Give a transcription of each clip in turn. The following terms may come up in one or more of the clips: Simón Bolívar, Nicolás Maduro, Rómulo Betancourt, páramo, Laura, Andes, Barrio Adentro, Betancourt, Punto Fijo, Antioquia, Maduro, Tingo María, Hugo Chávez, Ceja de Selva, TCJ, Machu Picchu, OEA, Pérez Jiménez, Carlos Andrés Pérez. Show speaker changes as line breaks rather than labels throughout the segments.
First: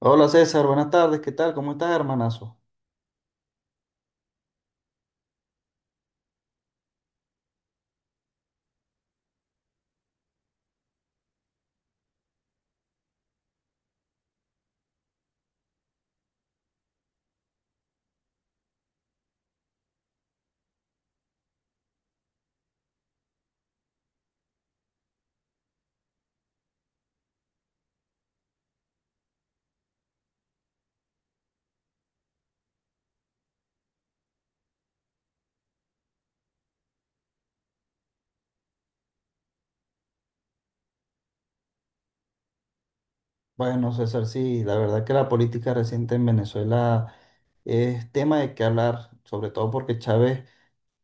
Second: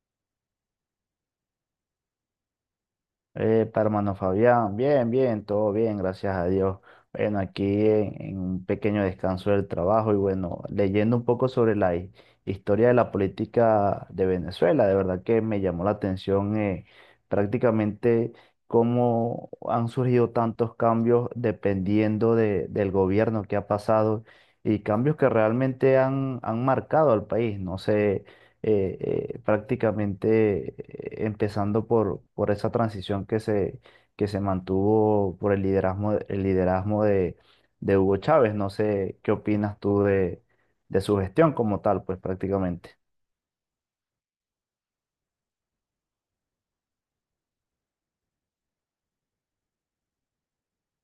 Hola César, buenas tardes, ¿qué tal? ¿Cómo estás, hermanazo?
Epa, hermano Fabián, bien, bien, todo bien, gracias a Dios. Bueno, aquí en un pequeño descanso del trabajo y bueno, leyendo un poco sobre la historia de la política de Venezuela, de verdad que me llamó la atención prácticamente cómo han surgido tantos cambios dependiendo del gobierno que ha pasado y cambios que realmente han marcado al país. No sé. eh, Prácticamente, empezando por esa transición que se mantuvo por el liderazgo de Hugo Chávez. No sé qué opinas tú de su gestión como tal, pues prácticamente.
Bueno, César, sí, la verdad que la política reciente en Venezuela es tema de qué hablar, sobre todo porque Chávez,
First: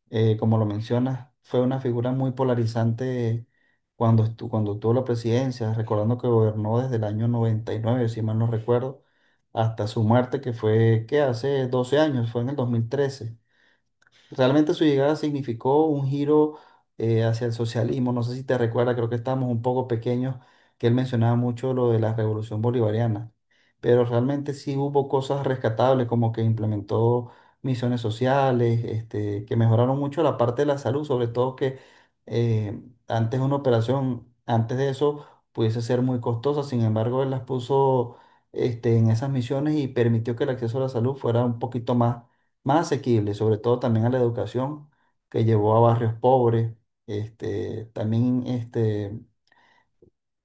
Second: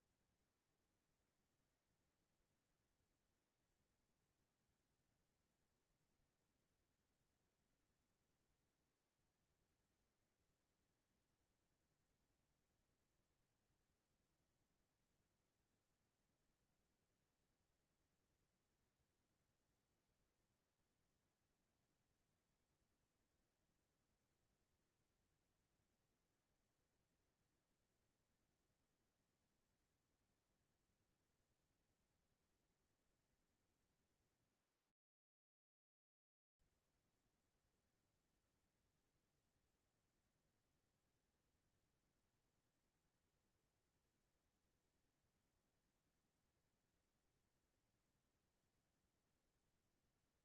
como lo mencionas, fue una figura muy polarizante cuando, cuando tuvo la presidencia, recordando que gobernó desde el año 99, si mal no recuerdo, hasta su muerte, que fue, ¿qué? Hace 12 años, fue en el 2013. Realmente su llegada significó un giro hacia el socialismo. No sé si te recuerdas, creo que estábamos un poco pequeños, que él mencionaba mucho lo de la revolución bolivariana. Pero realmente sí hubo cosas rescatables, como que implementó misiones sociales, este, que mejoraron mucho la parte de la salud, sobre todo que eh, antes una operación, antes de eso, pudiese ser muy costosa. Sin embargo, él las puso este, en esas misiones y permitió que el acceso a la salud fuera un poquito más asequible, sobre todo también a la educación que llevó a barrios pobres. Este, también este,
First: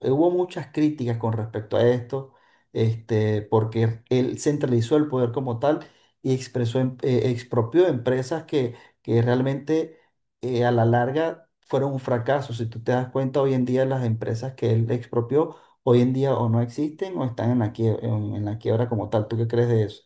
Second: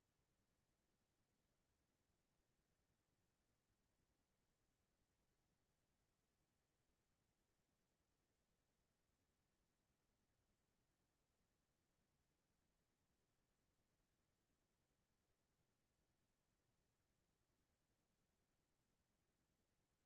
hubo muchas críticas con respecto a esto, este, porque él centralizó el poder como tal y expropió empresas que realmente a la larga fueron un fracaso. Si tú te das cuenta, hoy en día las empresas que él expropió, hoy en día o no existen o están en la quie- en la quiebra como tal. ¿Tú qué crees de eso?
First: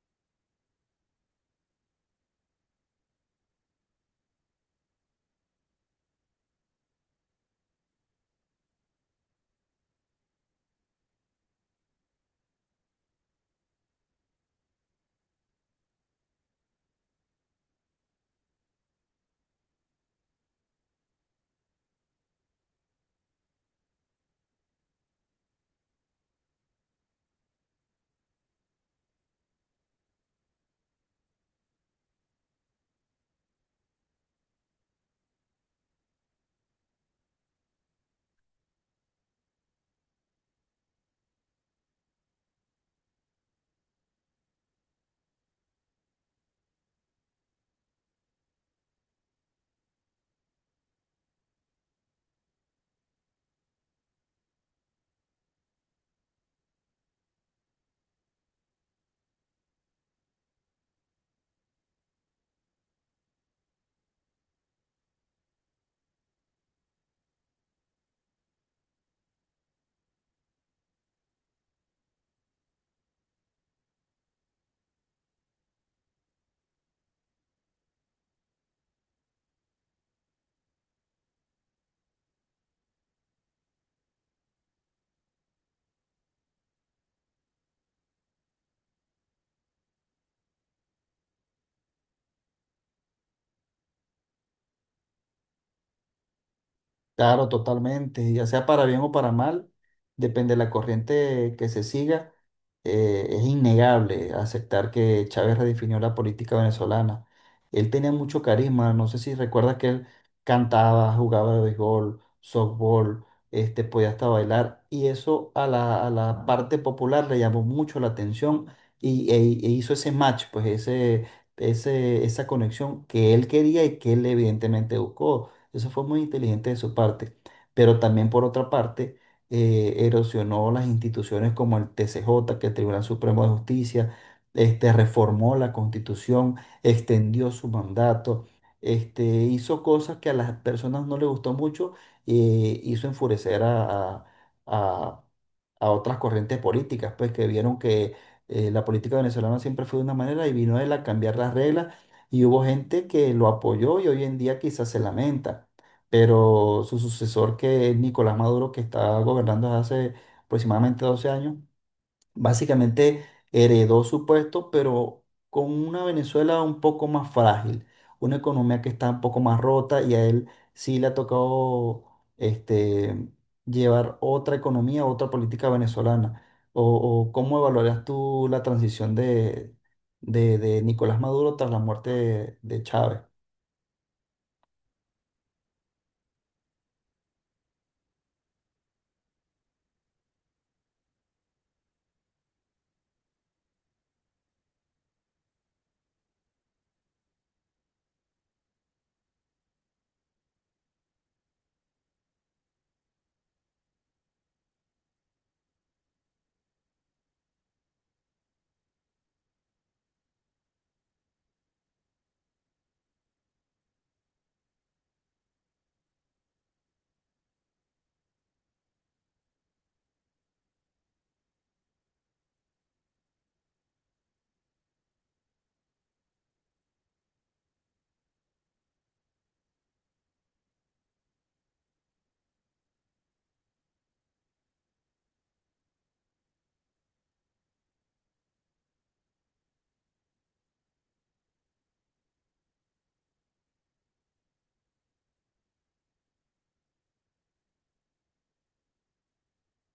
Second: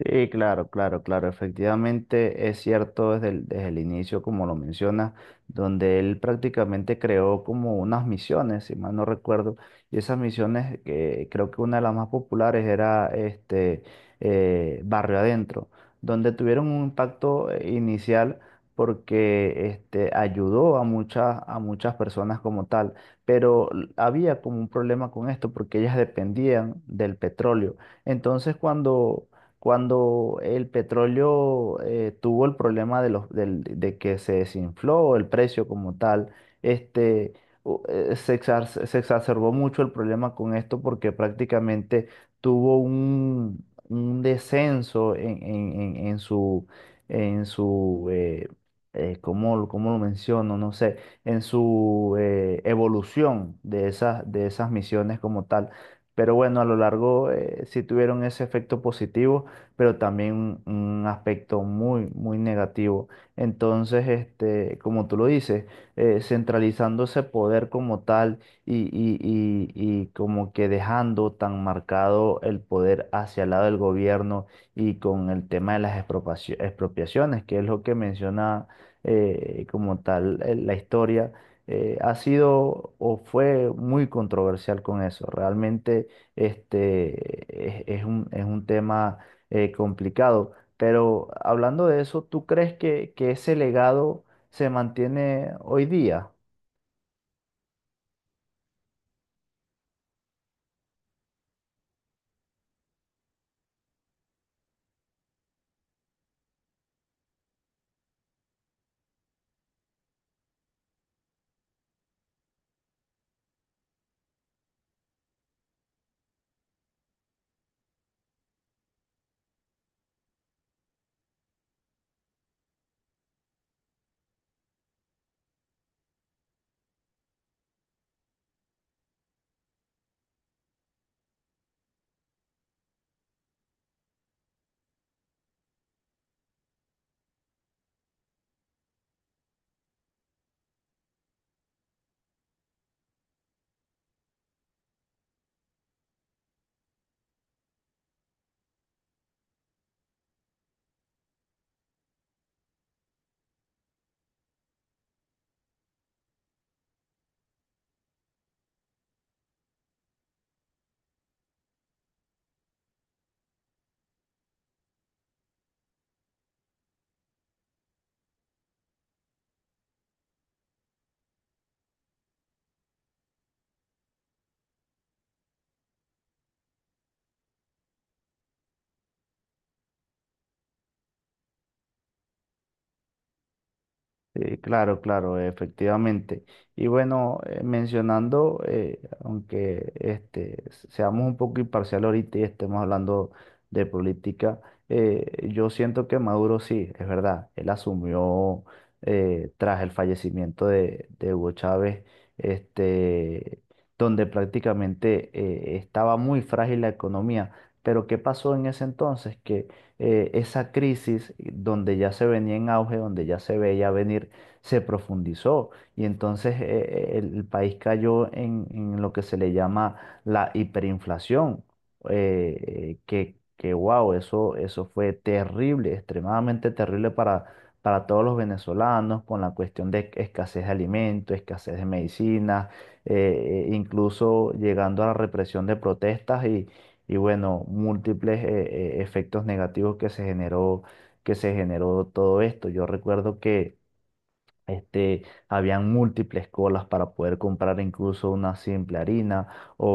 Sí, claro, claro, claro. Efectivamente es cierto desde desde el inicio, como lo mencionas, donde él prácticamente creó como unas misiones, si mal no recuerdo, y esas misiones, creo que una de las más populares era Barrio Adentro, donde tuvieron un impacto inicial porque este, ayudó a a muchas personas como tal, pero había como un problema con esto porque ellas dependían del petróleo. Entonces, cuando el petróleo tuvo el problema de que se desinfló el precio como tal, este, se exacerbó mucho el problema con esto porque prácticamente tuvo un descenso en su cómo lo menciono? No sé, en su evolución de de esas misiones como tal. Pero bueno, a lo largo, sí tuvieron ese efecto positivo, pero también un, un aspecto muy negativo. Entonces, este, como tú lo dices, centralizando ese poder como tal y, y como que dejando tan marcado el poder hacia el lado del gobierno y con el tema de las expropiaciones, que es lo que menciona como tal, la historia ha sido o fue muy controversial con eso. Realmente este, es es un tema complicado. Pero hablando de eso, ¿tú crees que ese legado se mantiene hoy día?
Claro, totalmente, ya sea para bien o para mal, depende de la corriente que se siga, es innegable aceptar que Chávez redefinió la política venezolana. Él tenía mucho carisma, no sé si recuerdas que él cantaba, jugaba de béisbol, softball, este, podía hasta bailar, y eso a a la parte popular le llamó mucho la atención e hizo ese match, pues esa conexión que él quería y que él evidentemente buscó. Eso fue muy inteligente de su parte. Pero también por otra parte, erosionó las instituciones como el TCJ, que es el Tribunal Supremo de Justicia, este, reformó la Constitución, extendió su mandato, este, hizo cosas que a las personas no les gustó mucho y hizo enfurecer a- a otras corrientes políticas, pues que vieron que la política venezolana siempre fue de una manera y vino él a cambiar las reglas y hubo gente que lo apoyó y hoy en día quizás se lamenta. Pero su sucesor, que es Nicolás Maduro, que está gobernando desde hace aproximadamente 12 años, básicamente heredó su puesto, pero con una Venezuela un poco más frágil, una economía que está un poco más rota y a él sí le ha tocado este, llevar otra economía, otra política venezolana. ¿O, o cómo evaluarías tú la transición de Nicolás Maduro tras la muerte de Chávez?
Sí, claro, claro, efectivamente. Y bueno, mencionando, aunque este, seamos un poco imparcial ahorita y estemos hablando de política, yo siento que Maduro sí, es verdad, él asumió tras el fallecimiento de Hugo Chávez, este, donde prácticamente estaba muy frágil la economía. Pero ¿qué pasó en ese entonces? Esa crisis donde ya se venía en auge, donde ya se veía venir, se profundizó, y entonces el país cayó en lo que se le llama la hiperinflación, que wow, eso fue terrible, extremadamente terrible para todos los venezolanos, con la cuestión de escasez de alimentos, escasez de medicinas, incluso llegando a la represión de protestas. Y y bueno, múltiples efectos negativos que se que se generó todo esto. Yo recuerdo que este, habían múltiples colas para poder comprar incluso una simple harina, o, o-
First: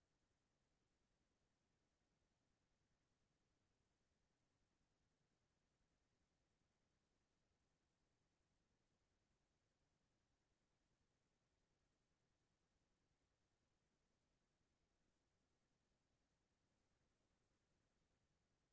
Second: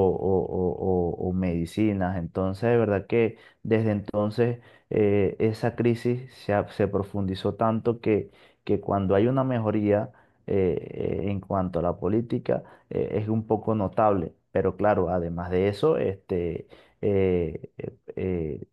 o medicinas. Entonces, de verdad que desde entonces, esa crisis se profundizó tanto que cuando hay una mejoría en cuanto a la política es un poco notable. Pero claro, además de eso, este, eh, eh, eh,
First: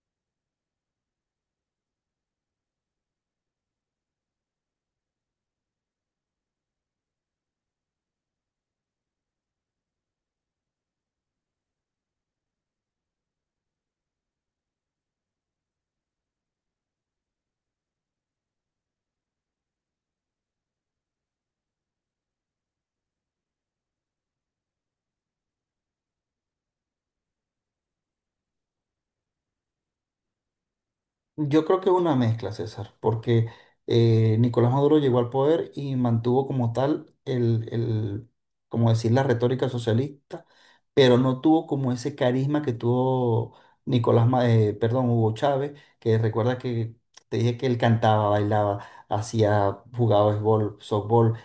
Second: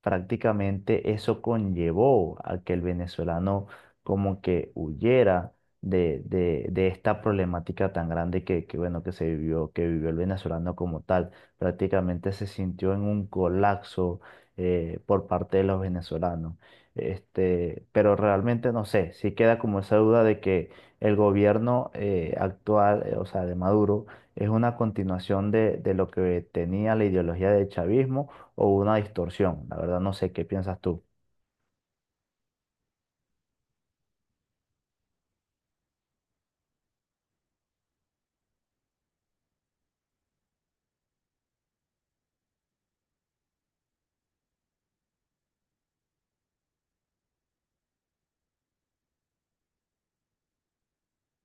prácticamente eso conllevó a que el venezolano como que huyera de esta problemática tan grande bueno, que vivió el venezolano como tal. Prácticamente se sintió en un colapso por parte de los venezolanos. Este, pero realmente no sé, sí queda como esa duda de que el gobierno actual, o sea, de Maduro, es una continuación de lo que tenía la ideología del chavismo o una distorsión. La verdad no sé qué piensas tú.
Yo creo que una mezcla, César, porque Nicolás Maduro llegó al poder y mantuvo como tal como decir, la retórica socialista, pero no tuvo como ese carisma que tuvo perdón, Hugo Chávez, que recuerda que te dije que él cantaba, bailaba, hacía, jugaba béisbol, softball,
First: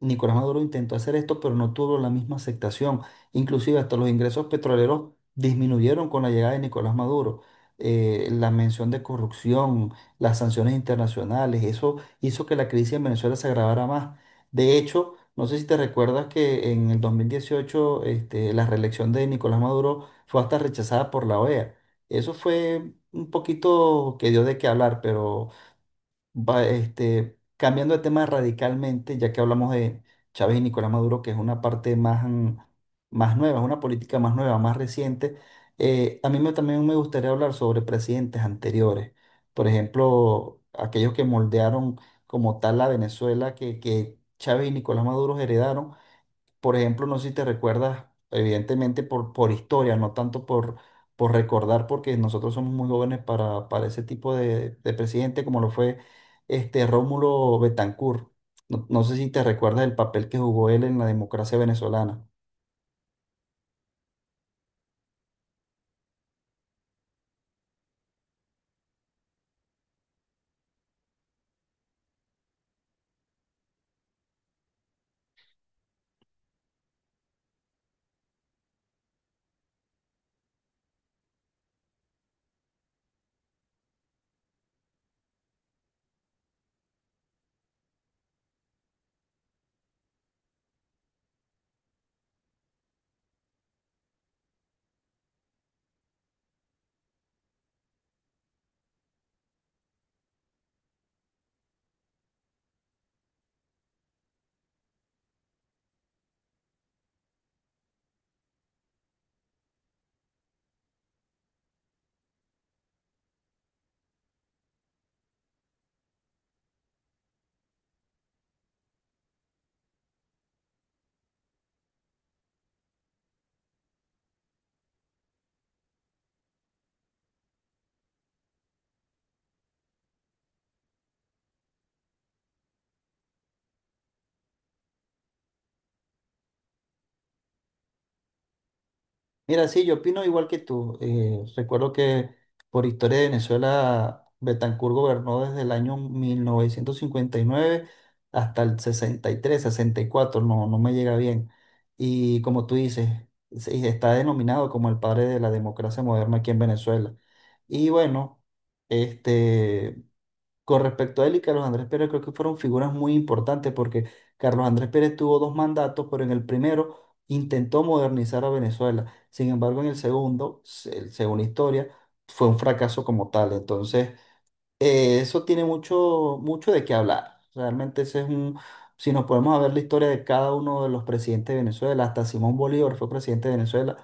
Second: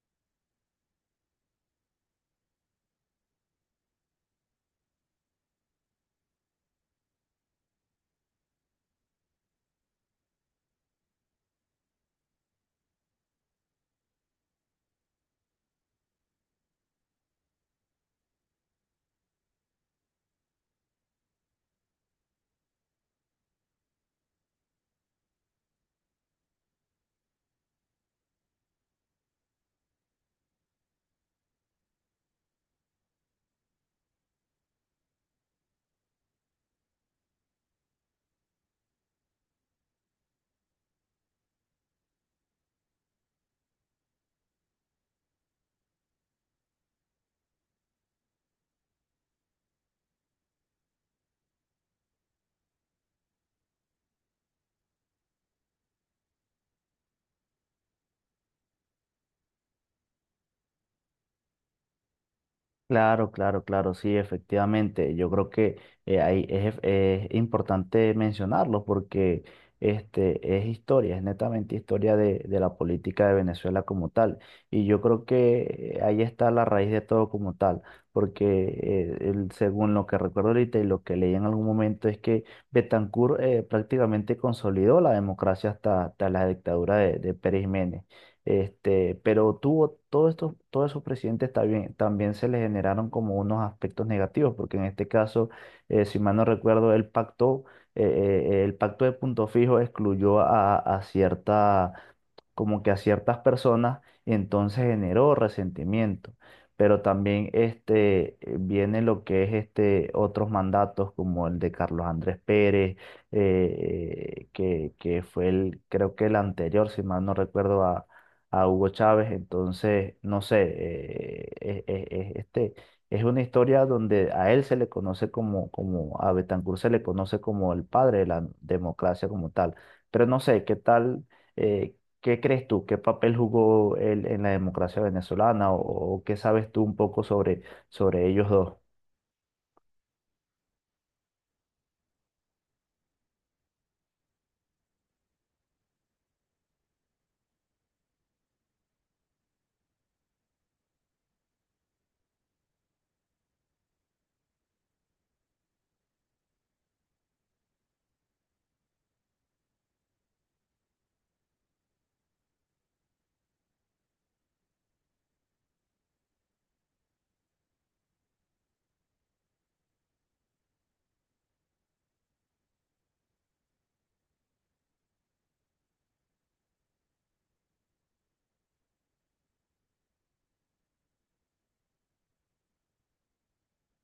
Nicolás Maduro intentó hacer esto, pero no tuvo la misma aceptación. Inclusive hasta los ingresos petroleros disminuyeron con la llegada de Nicolás Maduro. La mención de corrupción, las sanciones internacionales, eso hizo que la crisis en Venezuela se agravara más. De hecho, no sé si te recuerdas que en el 2018 este, la reelección de Nicolás Maduro fue hasta rechazada por la OEA. Eso fue un poquito que dio de qué hablar, pero va, este, cambiando de tema radicalmente, ya que hablamos de Chávez y Nicolás Maduro, que es una parte más, mm, más nueva, es una política más nueva, más reciente, a mí también me gustaría hablar sobre presidentes anteriores, por ejemplo, aquellos que moldearon como tal la Venezuela que Chávez y Nicolás Maduro heredaron por ejemplo, no sé si te recuerdas, evidentemente por historia, no tanto por recordar, porque nosotros somos muy jóvenes para ese tipo de presidente, como lo fue este Rómulo Betancourt. No sé si te recuerdas el papel que jugó él en la democracia venezolana.
Claro, claro, claro, sí, efectivamente. Yo creo que es importante mencionarlo porque este, es historia, es netamente historia de la política de Venezuela como tal. Y yo creo que ahí está la raíz de todo como tal, porque según lo que recuerdo ahorita y lo que leí en algún momento es que Betancourt prácticamente consolidó la democracia hasta, hasta la dictadura de Pérez Jiménez. Este, pero tuvo todos estos, todos esos presidentes también, también se le generaron como unos aspectos negativos, porque en este caso, si mal no recuerdo, el pacto de Punto Fijo excluyó a cierta, como que a ciertas personas, entonces generó resentimiento. Pero también este, viene lo que es este, otros mandatos, como el de Carlos Andrés Pérez, eh, que fue el, creo que el anterior, si mal no recuerdo, a Hugo Chávez. Entonces, no sé, este, es una historia donde a él se le conoce a Betancourt se le conoce como el padre de la democracia como tal. Pero no sé, ¿qué tal? eh, ¿Qué crees tú? ¿Qué papel jugó él en la democracia venezolana? O qué sabes tú un poco sobre, sobre ellos dos?
Mira, sí, yo opino igual que tú. Recuerdo que por historia de Venezuela, Betancur gobernó desde el año 1959 hasta el sesenta sesenta y tres sesenta y cuatro no, no me llega bien. Y como tú dices, sí, está denominado como el padre de la democracia moderna aquí en Venezuela. Y bueno, este, con respecto a él y Carlos Andrés Pérez, creo que fueron figuras muy importantes porque Carlos Andrés Pérez tuvo dos mandatos, pero en el primero intentó modernizar a Venezuela. Sin embargo, en el segundo, según la historia, fue un fracaso como tal. Entonces, eso tiene mucho, mucho de qué hablar. Realmente ese es un, si nos podemos a ver la historia de cada uno de los presidentes de Venezuela, hasta Simón Bolívar fue presidente de Venezuela,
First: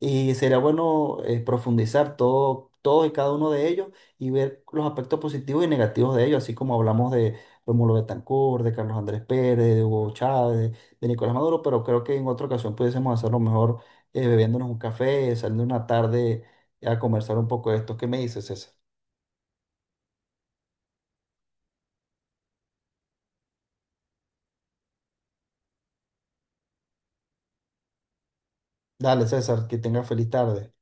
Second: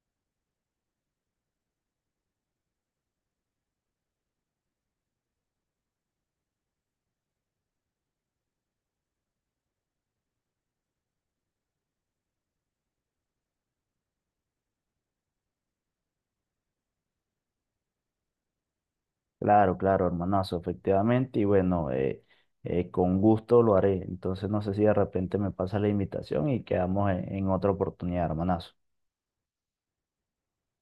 y sería bueno profundizar todo, todo y cada uno de ellos y ver los aspectos positivos y negativos de ellos, así como hablamos de Rómulo Betancourt, de Carlos Andrés Pérez, de Hugo Chávez, de Nicolás Maduro, pero creo que en otra ocasión pudiésemos hacerlo mejor bebiéndonos un café, saliendo una tarde a conversar un poco de esto. ¿Qué me dices, César?
Claro, claro, hermanazo, efectivamente. Y bueno, con gusto lo haré. Entonces no sé si de repente me pasa la invitación y quedamos en otra oportunidad, hermanazo.
Dale, César, que tenga feliz tarde.